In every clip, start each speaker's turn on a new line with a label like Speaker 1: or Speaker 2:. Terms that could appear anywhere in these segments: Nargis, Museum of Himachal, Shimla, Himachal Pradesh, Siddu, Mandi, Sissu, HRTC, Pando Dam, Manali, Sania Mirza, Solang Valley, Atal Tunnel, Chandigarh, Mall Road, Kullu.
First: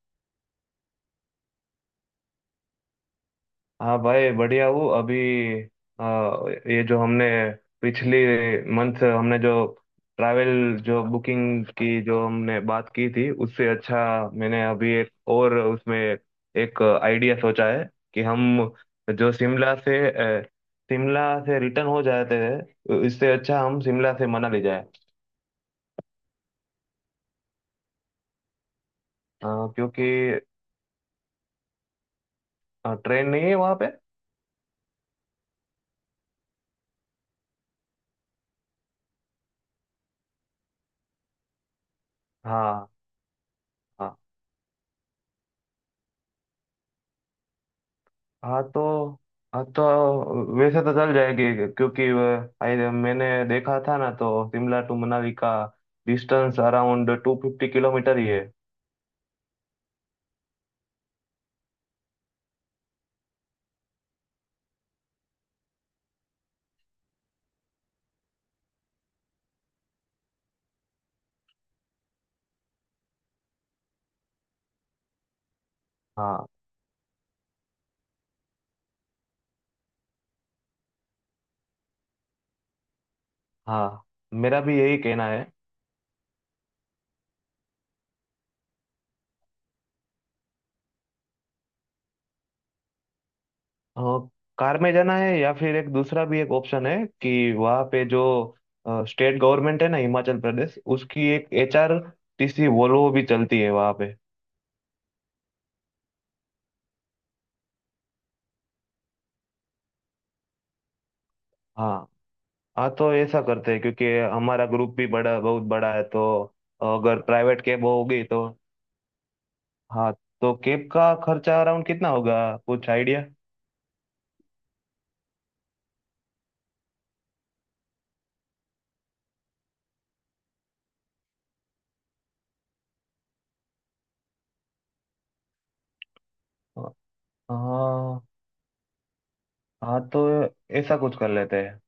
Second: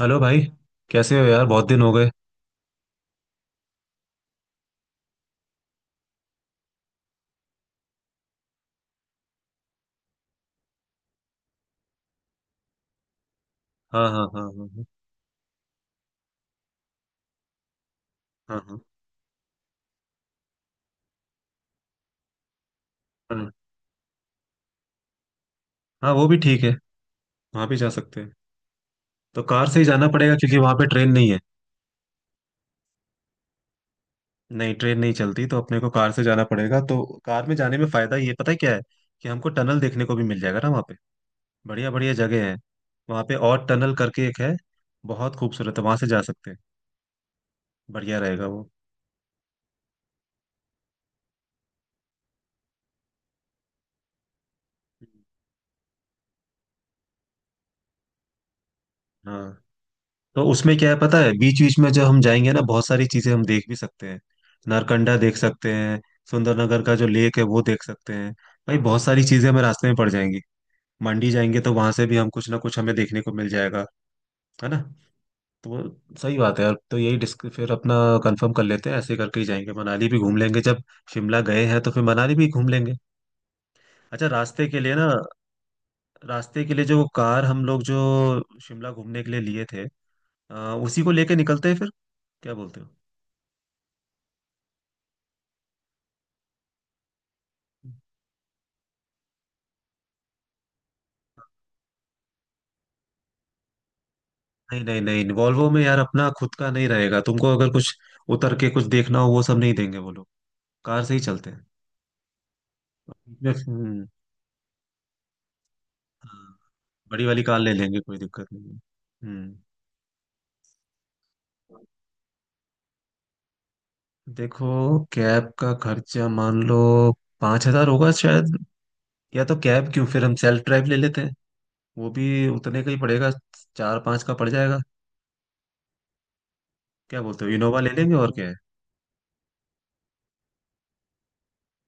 Speaker 1: Hello भाई। कैसे हो यार, बहुत दिन हो गए।
Speaker 2: हाँ भाई बढ़िया हूँ अभी। आ, ये जो हमने पिछली मंथ हमने जो ट्रैवल जो बुकिंग की जो हमने बात की थी, उससे अच्छा
Speaker 1: हाँ, हाँ, हाँ,
Speaker 2: मैंने
Speaker 1: हाँ,
Speaker 2: अभी एक और उसमें एक आइडिया सोचा है कि
Speaker 1: हाँ,
Speaker 2: हम
Speaker 1: हाँ,
Speaker 2: जो शिमला से अ, शिमला से रिटर्न हो जाते हैं, इससे
Speaker 1: हाँ,
Speaker 2: अच्छा हम शिमला से मनाली जाए।
Speaker 1: हाँ, वो भी ठीक है। वहाँ भी जा सकते हैं। तो कार से ही
Speaker 2: क्योंकि
Speaker 1: जाना पड़ेगा क्योंकि वहाँ पे ट्रेन नहीं है।
Speaker 2: ट्रेन नहीं है वहाँ पे।
Speaker 1: नहीं, ट्रेन नहीं चलती, तो अपने को कार से जाना पड़ेगा। तो कार में जाने में फायदा ये पता है क्या है कि हमको टनल देखने को भी मिल जाएगा ना वहाँ पे। बढ़िया बढ़िया जगह है
Speaker 2: हाँ।
Speaker 1: वहाँ पे। और टनल
Speaker 2: हाँ।
Speaker 1: करके एक है, बहुत खूबसूरत है, वहाँ से जा सकते हैं। बढ़िया रहेगा
Speaker 2: हाँ
Speaker 1: वो।
Speaker 2: तो हाँ तो वैसे तो चल जाएगी क्योंकि आई मैंने देखा था ना, तो शिमला टू मनाली का डिस्टेंस अराउंड 250 किलोमीटर ही है।
Speaker 1: हाँ, तो उसमें क्या है पता है, बीच बीच में जब हम जाएंगे ना बहुत सारी चीजें हम देख भी सकते हैं। नारकंडा देख सकते हैं। सुंदरनगर का जो लेक है वो देख सकते हैं। भाई बहुत सारी चीजें हमें रास्ते में पड़ जाएंगी। मंडी जाएंगे तो वहां से भी हम कुछ ना कुछ हमें देखने को मिल जाएगा। है ना। तो सही
Speaker 2: हाँ।
Speaker 1: बात है यार, तो यही डिस्क फिर अपना कंफर्म कर लेते हैं, ऐसे करके ही जाएंगे। मनाली भी घूम लेंगे, जब शिमला गए हैं तो फिर मनाली भी घूम लेंगे।
Speaker 2: हाँ,
Speaker 1: अच्छा,
Speaker 2: मेरा
Speaker 1: रास्ते
Speaker 2: भी
Speaker 1: के लिए
Speaker 2: यही
Speaker 1: ना,
Speaker 2: कहना है।
Speaker 1: रास्ते के लिए जो कार हम लोग जो शिमला घूमने के लिए लिए थे, उसी को लेके निकलते हैं फिर। क्या बोलते हो?
Speaker 2: और कार में जाना है या फिर एक दूसरा भी एक ऑप्शन है कि वहाँ पे जो स्टेट गवर्नमेंट है ना, हिमाचल प्रदेश, उसकी एक HRTC वोल्वो भी चलती है वहाँ पे।
Speaker 1: नहीं नहीं नहीं, वॉल्वो में यार अपना खुद का नहीं रहेगा। तुमको अगर कुछ उतर के कुछ देखना हो वो सब नहीं देंगे वो लोग। कार से ही चलते हैं।
Speaker 2: हाँ। हाँ तो ऐसा करते हैं
Speaker 1: हम्म।
Speaker 2: क्योंकि हमारा ग्रुप भी बड़ा बहुत बड़ा है, तो
Speaker 1: हाँ,
Speaker 2: अगर
Speaker 1: बड़ी वाली कार
Speaker 2: प्राइवेट
Speaker 1: ले
Speaker 2: कैब
Speaker 1: लेंगे, कोई
Speaker 2: होगी
Speaker 1: दिक्कत
Speaker 2: तो।
Speaker 1: नहीं है। हम्म।
Speaker 2: हाँ तो केप का खर्चा अराउंड कितना होगा, कुछ आइडिया?
Speaker 1: देखो कैब का खर्चा मान लो 5,000 होगा शायद। या तो कैब क्यों, फिर हम सेल्फ ड्राइव ले लेते हैं, वो भी उतने का ही पड़ेगा, चार पांच का पड़ जाएगा। क्या बोलते हो, इनोवा ले लेंगे
Speaker 2: हाँ।
Speaker 1: और क्या है।
Speaker 2: हाँ तो ऐसा कुछ कर लेते हैं।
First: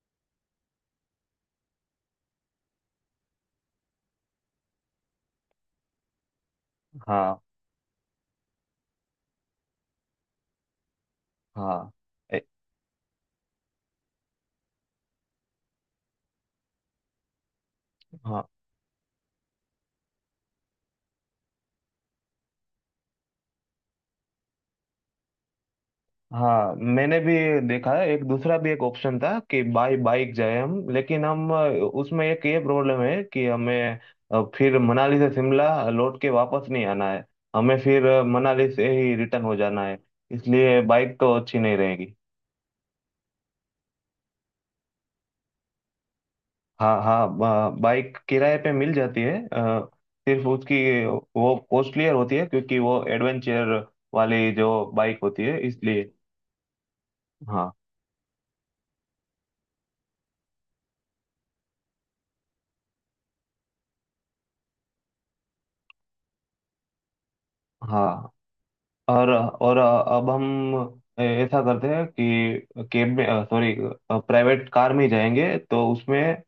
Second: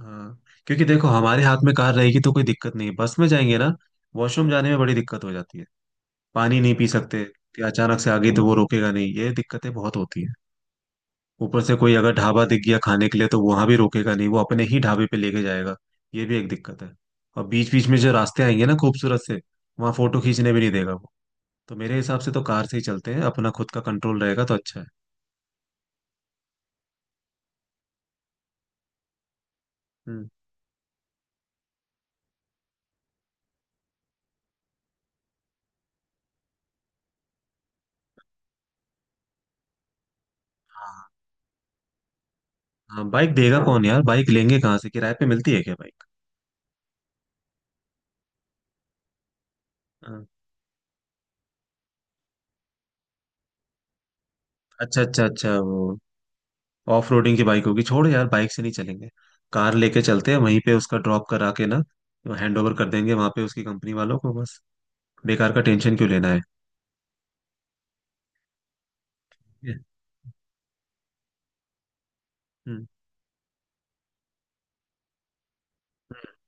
Speaker 1: हाँ, क्योंकि देखो हमारे हाथ में कार रहेगी तो कोई दिक्कत नहीं है। बस में जाएंगे ना, वॉशरूम जाने में बड़ी दिक्कत हो जाती है। पानी नहीं पी सकते
Speaker 2: हाँ।
Speaker 1: कि अचानक से आ गई तो वो रोकेगा नहीं, ये दिक्कतें बहुत होती हैं। ऊपर से
Speaker 2: हाँ।
Speaker 1: कोई अगर ढाबा
Speaker 2: ए,
Speaker 1: दिख गया खाने के लिए तो वहां भी रोकेगा नहीं, वो अपने ही ढाबे पे लेके जाएगा। ये भी एक दिक्कत है। और बीच बीच में जो रास्ते
Speaker 2: हाँ।
Speaker 1: आएंगे ना खूबसूरत से, वहां फोटो खींचने भी नहीं देगा वो। तो मेरे हिसाब से तो कार से ही चलते हैं, अपना खुद का कंट्रोल रहेगा तो अच्छा है।
Speaker 2: हाँ मैंने भी देखा है, एक दूसरा भी एक ऑप्शन था कि बाई
Speaker 1: हम्म।
Speaker 2: बाइक जाए हम, लेकिन हम उसमें एक ये प्रॉब्लम है कि हमें फिर मनाली से शिमला लौट के वापस नहीं आना है, हमें फिर मनाली से ही रिटर्न हो जाना है, इसलिए
Speaker 1: हाँ,
Speaker 2: बाइक तो अच्छी नहीं रहेगी।
Speaker 1: हाँ, बाइक देगा कौन यार, बाइक लेंगे कहाँ से? किराए पे मिलती है क्या बाइक?
Speaker 2: हाँ, हाँ बाइक किराए पे मिल जाती है।
Speaker 1: हाँ,
Speaker 2: सिर्फ उसकी वो कॉस्टलियर होती है क्योंकि वो एडवेंचर वाली जो
Speaker 1: अच्छा
Speaker 2: बाइक
Speaker 1: अच्छा
Speaker 2: होती
Speaker 1: अच्छा,
Speaker 2: है,
Speaker 1: वो
Speaker 2: इसलिए।
Speaker 1: ऑफ रोडिंग की बाइक
Speaker 2: हाँ।
Speaker 1: होगी। छोड़ यार, बाइक से नहीं चलेंगे, कार लेके चलते हैं। वहीं पे उसका ड्रॉप करा के ना हैंड ओवर कर देंगे वहां पे उसकी कंपनी वालों को बस। बेकार का टेंशन क्यों लेना है।
Speaker 2: हाँ। और
Speaker 1: हम्म।
Speaker 2: अब हम ऐसा करते हैं कि
Speaker 1: हम्म।
Speaker 2: कैब में, सॉरी, प्राइवेट कार में जाएंगे तो उसमें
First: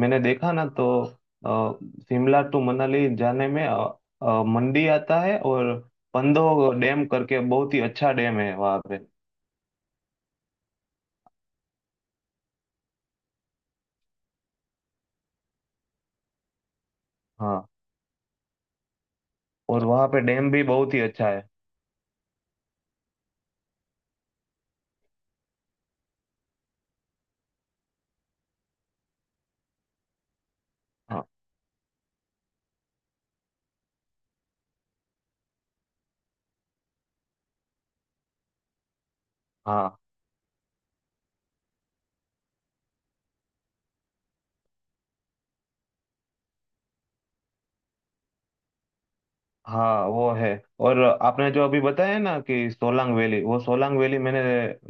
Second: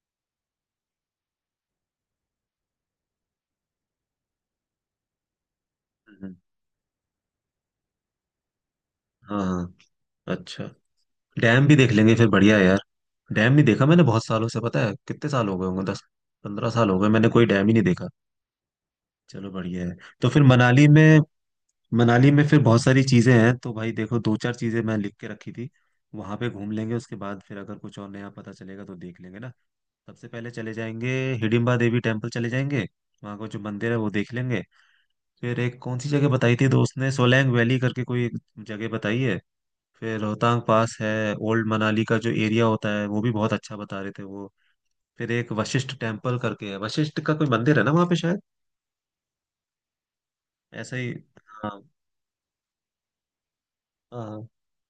Speaker 2: मैंने देखा ना, तो अ, शिमला टू मनाली जाने में मंडी आता है और
Speaker 1: हम्म।
Speaker 2: पंदो डैम करके, बहुत ही अच्छा डैम है वहाँ पे।
Speaker 1: हाँ हाँ, अच्छा, डैम भी देख लेंगे फिर, बढ़िया है यार। डैम नहीं देखा मैंने बहुत सालों से, पता है कितने साल हो गए होंगे? 10-15 साल हो गए, मैंने कोई
Speaker 2: हाँ,
Speaker 1: डैम ही नहीं देखा। चलो बढ़िया
Speaker 2: और
Speaker 1: है।
Speaker 2: वहाँ पे
Speaker 1: तो फिर
Speaker 2: डैम भी
Speaker 1: मनाली
Speaker 2: बहुत ही
Speaker 1: में,
Speaker 2: अच्छा है।
Speaker 1: मनाली में फिर बहुत सारी चीजें हैं, तो भाई देखो दो चार चीजें मैं लिख के रखी थी, वहां पे घूम लेंगे, उसके बाद फिर अगर कुछ और नया पता चलेगा तो देख लेंगे ना। सबसे पहले चले जाएंगे
Speaker 2: हाँ।
Speaker 1: हिडिंबा देवी टेम्पल चले जाएंगे, वहाँ का जो मंदिर है वो देख लेंगे। फिर एक कौन सी जगह बताई थी दोस्त ने, सोलैंग वैली करके कोई एक जगह बताई है।
Speaker 2: हाँ।
Speaker 1: फिर रोहतांग पास है। ओल्ड मनाली का जो एरिया होता है वो भी बहुत अच्छा बता रहे थे वो। फिर एक वशिष्ठ टेम्पल करके है, वशिष्ठ का कोई मंदिर है ना वहाँ पे शायद,
Speaker 2: हाँ वो है।
Speaker 1: ऐसा
Speaker 2: और
Speaker 1: ही।
Speaker 2: आपने जो अभी
Speaker 1: हाँ,
Speaker 2: बताया ना कि सोलांग वैली, वो सोलांग वैली मैंने,
Speaker 1: हाँ,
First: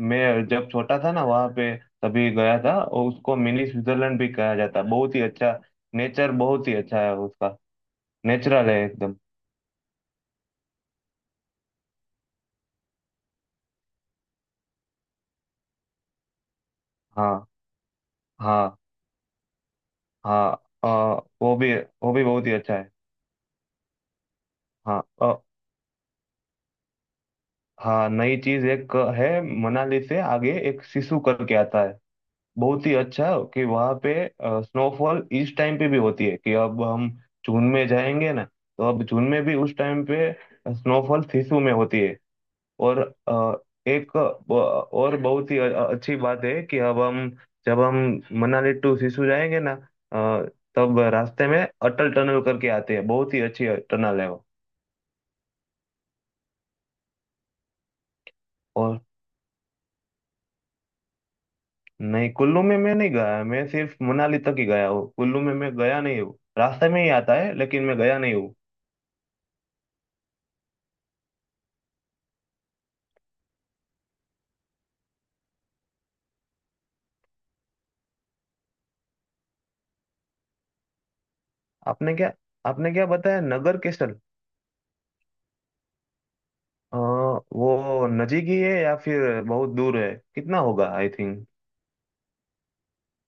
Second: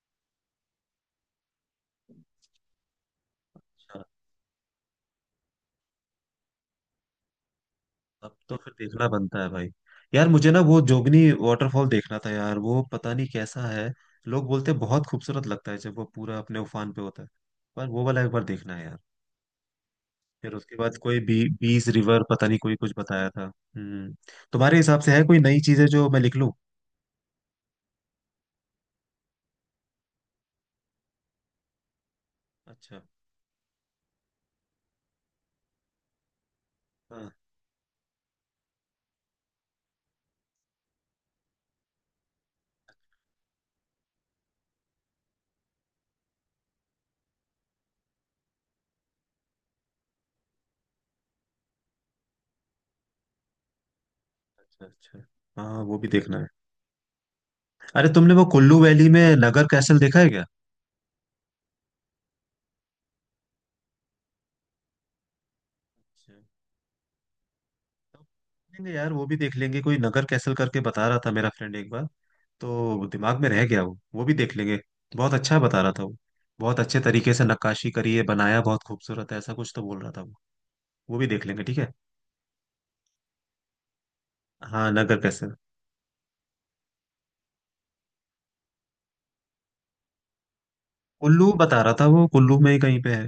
Speaker 2: मैं जब छोटा था ना वहाँ पे, तभी गया था, और उसको मिनी
Speaker 1: हाँ।
Speaker 2: स्विट्जरलैंड भी कहा जाता है। बहुत ही अच्छा नेचर, बहुत ही अच्छा है उसका।
Speaker 1: अब तो
Speaker 2: नेचुरल
Speaker 1: फिर
Speaker 2: है
Speaker 1: देखना
Speaker 2: एकदम।
Speaker 1: बनता है भाई। यार मुझे ना वो जोगनी वाटरफॉल देखना था यार, वो पता नहीं कैसा है। लोग बोलते हैं बहुत खूबसूरत लगता है जब वो पूरा अपने उफान पे होता है।
Speaker 2: हाँ।
Speaker 1: पर वो वाला एक बार देखना
Speaker 2: हाँ।
Speaker 1: है यार।
Speaker 2: हाँ।
Speaker 1: फिर उसके
Speaker 2: अ,
Speaker 1: बाद कोई बी
Speaker 2: वो भी
Speaker 1: बीस रिवर, पता
Speaker 2: बहुत ही
Speaker 1: नहीं कोई
Speaker 2: अच्छा है।
Speaker 1: कुछ बताया था। हम्म। तुम्हारे हिसाब
Speaker 2: हाँ।
Speaker 1: से है कोई नई चीजें जो मैं लिख लूं?
Speaker 2: हाँ, नई चीज एक है। मनाली से आगे एक सिसु करके आता है, बहुत ही
Speaker 1: अच्छा।
Speaker 2: अच्छा। कि वहाँ पे स्नोफॉल इस टाइम पे भी होती है, कि अब हम
Speaker 1: हाँ।
Speaker 2: जून में जाएंगे ना, तो अब जून में भी उस टाइम पे स्नोफॉल सिसु में होती है। और अ, एक ब- और बहुत ही अच्छी बात है कि अब हम जब हम मनाली टू सिसु जाएंगे ना, अ, तब रास्ते में अटल टनल करके आते हैं, बहुत ही अच्छी टनल है वो।
Speaker 1: अच्छा अच्छा। हाँ वो भी देखना है। अरे तुमने वो कुल्लू
Speaker 2: और
Speaker 1: वैली में नगर कैसल देखा है क्या?
Speaker 2: नहीं, कुल्लू में मैं नहीं गया, मैं सिर्फ मनाली तक ही गया हूँ। कुल्लू में मैं गया नहीं
Speaker 1: अच्छा,
Speaker 2: हूँ, रास्ते में ही आता है लेकिन मैं गया नहीं हूँ।
Speaker 1: लेंगे यार, वो भी देख लेंगे। कोई नगर कैसल करके बता रहा था मेरा फ्रेंड एक बार, तो दिमाग में रह गया वो भी देख लेंगे। बहुत अच्छा बता रहा था वो। बहुत अच्छे तरीके से नक्काशी करी है, बनाया बहुत खूबसूरत है, ऐसा कुछ तो बोल रहा था वो। वो भी देख लेंगे, ठीक है।
Speaker 2: आपने क्या आपने क्या बताया, नगर केसल?
Speaker 1: हाँ नगर कैसल।
Speaker 2: वो नजीक ही है या फिर बहुत दूर है, कितना होगा? आई
Speaker 1: कुल्लू
Speaker 2: थिंक
Speaker 1: बता रहा था वो, कुल्लू में ही कहीं पे है।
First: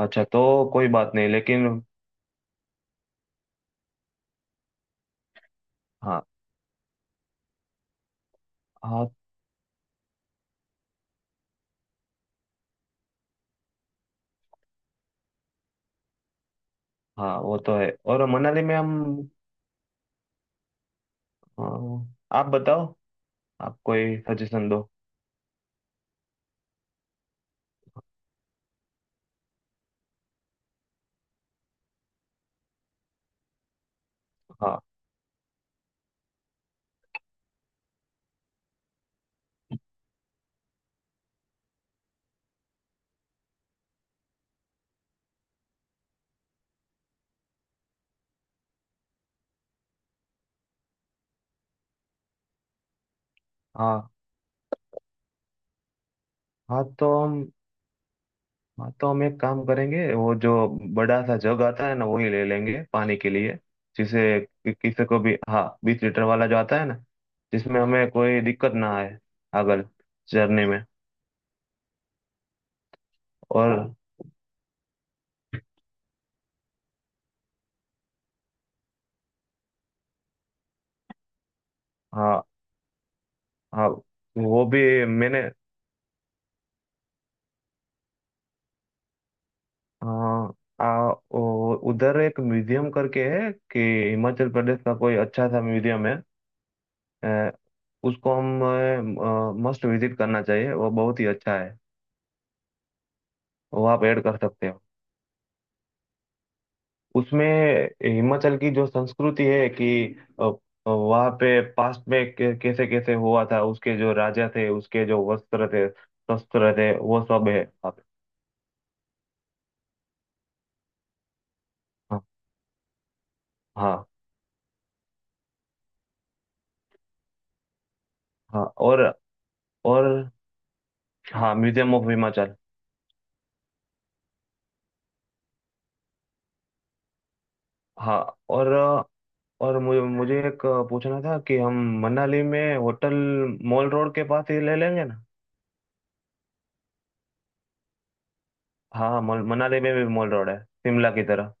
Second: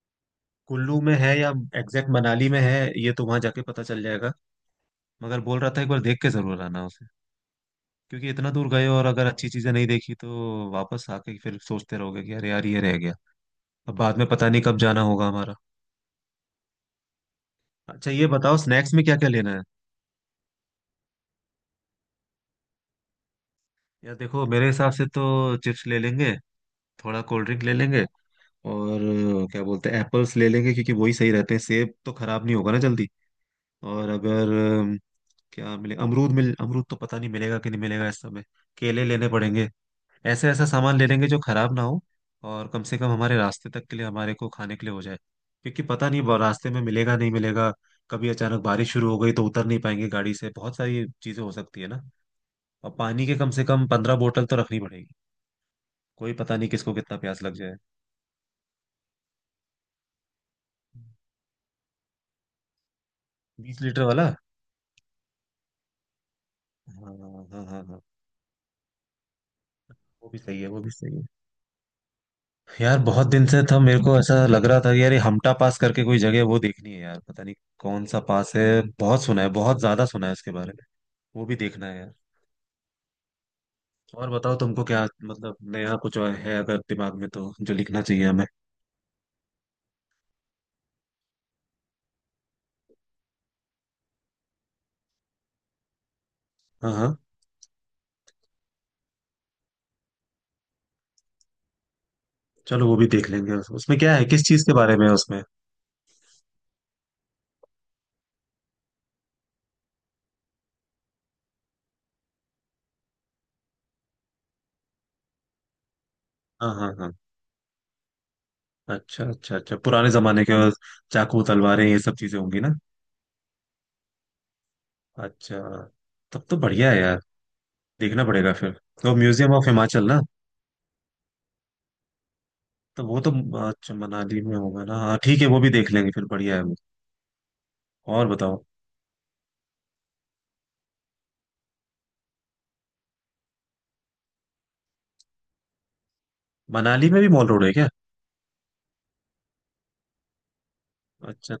Speaker 2: अच्छा तो कोई
Speaker 1: कुल्लू में
Speaker 2: बात
Speaker 1: है
Speaker 2: नहीं,
Speaker 1: या
Speaker 2: लेकिन।
Speaker 1: एग्जैक्ट मनाली में है ये तो वहां जाके पता चल जाएगा। मगर बोल रहा था एक बार देख
Speaker 2: हाँ।
Speaker 1: के जरूर आना उसे, क्योंकि इतना दूर गए और
Speaker 2: हाँ।
Speaker 1: अगर अच्छी चीजें नहीं देखी तो वापस आके फिर सोचते रहोगे कि अरे यार ये रह गया। अब बाद में पता नहीं कब जाना होगा हमारा।
Speaker 2: हाँ वो तो है।
Speaker 1: अच्छा ये
Speaker 2: और
Speaker 1: बताओ,
Speaker 2: मनाली में
Speaker 1: स्नैक्स में क्या क्या
Speaker 2: हम
Speaker 1: लेना है?
Speaker 2: अ, आप बताओ, आप
Speaker 1: यार
Speaker 2: कोई
Speaker 1: देखो मेरे
Speaker 2: सजेशन दो।
Speaker 1: हिसाब से तो चिप्स ले लेंगे, थोड़ा कोल्ड ड्रिंक ले लेंगे। और क्या बोलते हैं एप्पल्स ले लेंगे, क्योंकि वही सही रहते हैं। सेब तो खराब नहीं होगा ना जल्दी। और अगर
Speaker 2: हाँ।
Speaker 1: अम, क्या मिले, अमरूद मिल, अमरूद तो पता नहीं मिलेगा कि नहीं मिलेगा इस समय। केले लेने पड़ेंगे। ऐसे ऐसा सामान ले लेंगे जो खराब ना हो। और कम से कम हमारे रास्ते तक के लिए हमारे को खाने के लिए हो जाए, क्योंकि पता नहीं रास्ते में मिलेगा नहीं मिलेगा। कभी अचानक बारिश शुरू हो गई तो उतर नहीं पाएंगे गाड़ी से, बहुत सारी चीजें हो सकती है ना। और पानी के कम से कम
Speaker 2: हाँ।
Speaker 1: 15 बोतल तो रखनी पड़ेगी। कोई पता नहीं
Speaker 2: हाँ
Speaker 1: किसको
Speaker 2: तो
Speaker 1: कितना प्यास
Speaker 2: हम
Speaker 1: लग जाए।
Speaker 2: हाँ तो हम एक काम करेंगे, वो जो बड़ा सा जग आता है ना, वही ले लेंगे पानी के लिए,
Speaker 1: 20 लीटर वाला।
Speaker 2: किसी को भी। हाँ, 20 लीटर वाला जो आता है ना,
Speaker 1: हाँ हाँ हाँ
Speaker 2: जिसमें
Speaker 1: हाँ,
Speaker 2: हमें कोई दिक्कत ना आए अगर
Speaker 1: वो भी सही
Speaker 2: जर्नी
Speaker 1: है, वो
Speaker 2: में।
Speaker 1: भी सही है। यार बहुत दिन से था
Speaker 2: और
Speaker 1: मेरे को, ऐसा लग रहा था कि यार ये हमटा पास करके कोई जगह है, वो देखनी है यार, पता नहीं कौन सा पास है। बहुत सुना है, बहुत ज्यादा सुना है उसके बारे में। वो भी देखना है यार।
Speaker 2: हाँ। हाँ
Speaker 1: और बताओ
Speaker 2: वो भी।
Speaker 1: तुमको क्या
Speaker 2: मैंने,
Speaker 1: मतलब नया कुछ और है अगर दिमाग में तो, जो लिखना चाहिए हमें।
Speaker 2: हाँ उधर एक म्यूजियम करके है, कि हिमाचल प्रदेश का कोई अच्छा सा म्यूजियम है।
Speaker 1: हाँ हाँ,
Speaker 2: अ, उसको हम मस्ट विजिट करना चाहिए, वो बहुत ही अच्छा है।
Speaker 1: चलो वो भी देख लेंगे।
Speaker 2: वो
Speaker 1: उसमें
Speaker 2: आप
Speaker 1: क्या
Speaker 2: ऐड
Speaker 1: है,
Speaker 2: कर
Speaker 1: किस चीज
Speaker 2: सकते
Speaker 1: के
Speaker 2: हो।
Speaker 1: बारे में है उसमें?
Speaker 2: उसमें हिमाचल की जो संस्कृति है, कि अ, वहाँ पे पास्ट में कैसे कैसे हुआ था, उसके जो राजा थे, उसके जो वस्त्र थे, शस्त्र
Speaker 1: हाँ
Speaker 2: थे,
Speaker 1: हाँ हाँ,
Speaker 2: वो सब है वहाँ पे।
Speaker 1: अच्छा अच्छा अच्छा, पुराने जमाने के और चाकू तलवारें ये सब
Speaker 2: हाँ।
Speaker 1: चीजें होंगी ना।
Speaker 2: हाँ।
Speaker 1: अच्छा, तब तो बढ़िया है यार, देखना पड़ेगा
Speaker 2: हाँ।
Speaker 1: फिर। तो म्यूजियम ऑफ
Speaker 2: और
Speaker 1: हिमाचल ना।
Speaker 2: हाँ, म्यूजियम ऑफ हिमाचल।
Speaker 1: तो वो तो, अच्छा मनाली में होगा ना, हाँ ठीक है, वो भी देख लेंगे फिर, बढ़िया है वो।
Speaker 2: हाँ।
Speaker 1: और बताओ।
Speaker 2: और और मुझे मुझे एक पूछना था कि हम मनाली में होटल मॉल रोड के पास ही ले लेंगे ना?
Speaker 1: मनाली में भी मॉल रोड है क्या?
Speaker 2: हाँ मनाली में भी मॉल रोड है, शिमला की तरह।
Speaker 1: अच्छा,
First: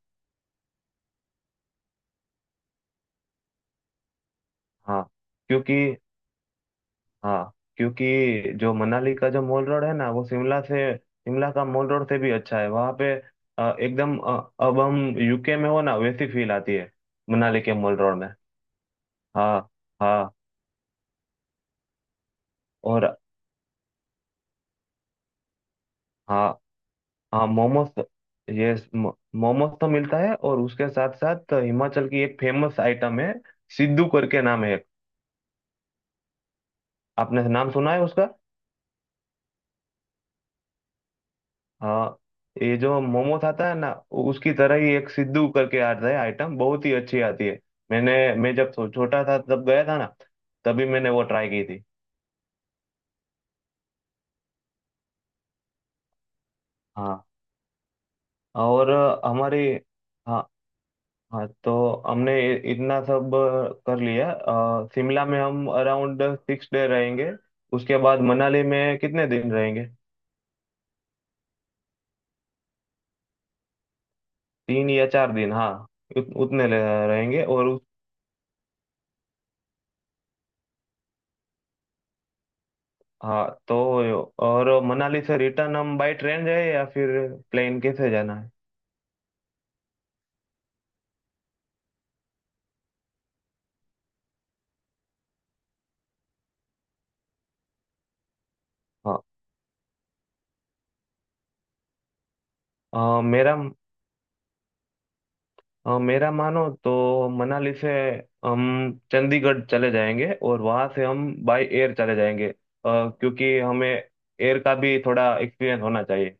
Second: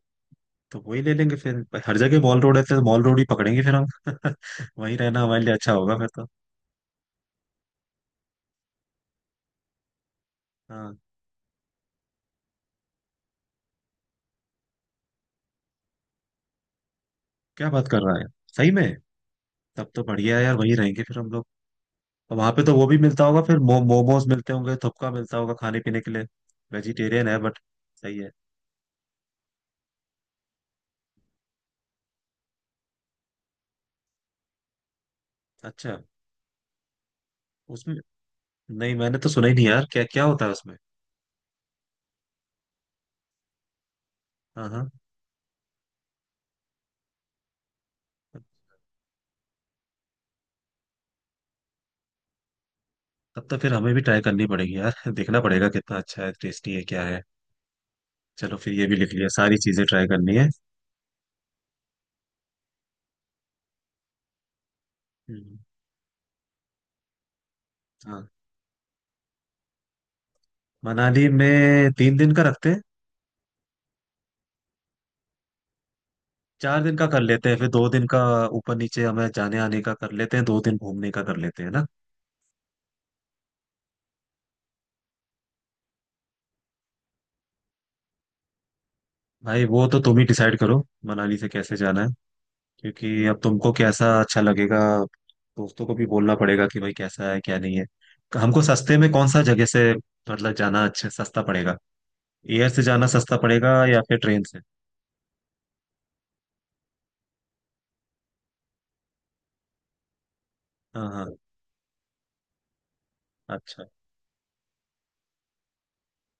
Speaker 1: तो वही ले लेंगे फिर, पर हर जगह मॉल रोड है तो मॉल रोड ही पकड़ेंगे फिर हम वहीं
Speaker 2: हाँ।
Speaker 1: रहना हमारे लिए अच्छा
Speaker 2: क्योंकि
Speaker 1: होगा फिर तो।
Speaker 2: हाँ क्योंकि जो मनाली का जो मॉल रोड है ना, वो शिमला से,
Speaker 1: हाँ,
Speaker 2: शिमला का मॉल रोड से भी अच्छा है वहाँ पे। एकदम। अब हम यूके में हो ना, वैसी फील आती है मनाली
Speaker 1: क्या
Speaker 2: के
Speaker 1: बात
Speaker 2: मॉल
Speaker 1: कर रहा
Speaker 2: रोड
Speaker 1: है,
Speaker 2: में।
Speaker 1: सही में?
Speaker 2: हाँ।
Speaker 1: तब तो
Speaker 2: हाँ
Speaker 1: बढ़िया है यार, वहीं रहेंगे फिर हम लोग। वहां पे तो वो भी
Speaker 2: और।
Speaker 1: मिलता होगा फिर, मोमोज मिलते होंगे, थपका मिलता होगा खाने पीने के लिए।
Speaker 2: हाँ।
Speaker 1: वेजिटेरियन है
Speaker 2: हाँ
Speaker 1: बट
Speaker 2: मोमोस,
Speaker 1: सही है।
Speaker 2: ये मोमोस तो मिलता है, और उसके साथ साथ हिमाचल की एक फेमस आइटम है सिद्धू करके, नाम है एक।
Speaker 1: अच्छा,
Speaker 2: आपने नाम सुना
Speaker 1: उसमें,
Speaker 2: है उसका?
Speaker 1: नहीं मैंने तो सुना ही नहीं यार, क्या क्या होता है उसमें?
Speaker 2: हाँ, ये जो मोमोस आता है ना, उसकी
Speaker 1: हाँ
Speaker 2: तरह
Speaker 1: हाँ,
Speaker 2: ही एक सिद्धू करके आता है आइटम, बहुत ही अच्छी आती है। मैंने मैं जब छोटा था तब गया था ना, तभी मैंने वो ट्राई की थी।
Speaker 1: तब तो फिर हमें भी ट्राई करनी पड़ेगी यार देखना पड़ेगा कितना अच्छा है, टेस्टी है क्या है।
Speaker 2: हाँ
Speaker 1: चलो फिर ये
Speaker 2: और
Speaker 1: भी लिख लिया,
Speaker 2: अ,
Speaker 1: सारी
Speaker 2: हमारी
Speaker 1: चीजें ट्राई करनी है।
Speaker 2: हाँ। हाँ तो हमने इतना सब कर लिया। शिमला में
Speaker 1: हम्म।
Speaker 2: हम अराउंड 6 डे रहेंगे, उसके बाद
Speaker 1: हाँ,
Speaker 2: मनाली में कितने दिन रहेंगे?
Speaker 1: मनाली में 3 दिन का रखते हैं।
Speaker 2: 3 या 4 दिन हाँ, उत, उतने
Speaker 1: चार
Speaker 2: ले-
Speaker 1: दिन का कर
Speaker 2: रहेंगे।
Speaker 1: लेते हैं फिर,
Speaker 2: और
Speaker 1: 2 दिन का ऊपर नीचे हमें जाने आने का कर लेते हैं, 2 दिन घूमने का कर लेते हैं ना।
Speaker 2: हाँ तो, और मनाली से रिटर्न हम बाई ट्रेन जाए या फिर प्लेन, कैसे जाना है?
Speaker 1: भाई वो तो तुम ही डिसाइड करो मनाली से कैसे जाना है, क्योंकि अब तुमको कैसा अच्छा लगेगा, दोस्तों को भी बोलना पड़ेगा कि भाई कैसा है क्या नहीं है। हमको सस्ते में
Speaker 2: हाँ
Speaker 1: कौन सा जगह से मतलब जाना अच्छा सस्ता पड़ेगा, एयर से जाना
Speaker 2: अ,
Speaker 1: सस्ता
Speaker 2: मेरा
Speaker 1: पड़ेगा या फिर ट्रेन से।
Speaker 2: मेरा मानो तो मनाली से हम चंडीगढ़ चले जाएंगे, और वहाँ से
Speaker 1: हाँ हाँ,
Speaker 2: हम बाई एयर चले जाएंगे। क्योंकि
Speaker 1: अच्छा,
Speaker 2: हमें एयर का भी थोड़ा एक्सपीरियंस होना चाहिए।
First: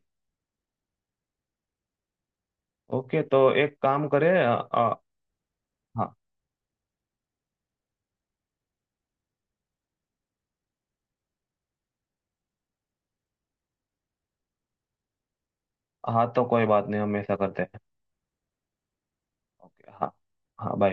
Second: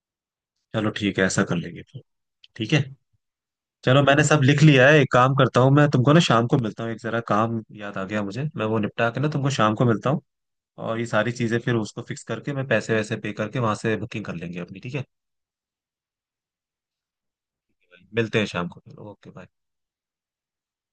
Speaker 1: चलो ठीक है, ऐसा कर लेंगे फिर, ठीक है।
Speaker 2: ओके, तो एक
Speaker 1: चलो
Speaker 2: काम
Speaker 1: मैंने
Speaker 2: करें
Speaker 1: सब लिख लिया है, एक काम करता हूँ मैं, तुमको
Speaker 2: हाँ।
Speaker 1: ना शाम को मिलता हूँ, एक जरा काम याद आ गया मुझे, मैं वो निपटा के ना तुमको शाम को मिलता हूँ। और ये सारी चीजें फिर उसको फिक्स करके मैं पैसे वैसे पे करके वहां से बुकिंग कर लेंगे अपनी, ठीक है।
Speaker 2: हाँ तो कोई बात नहीं, हम ऐसा करते हैं।
Speaker 1: मिलते हैं शाम को फिर, ओके बाय।
Speaker 2: ओके। हाँ। हाँ, बाय।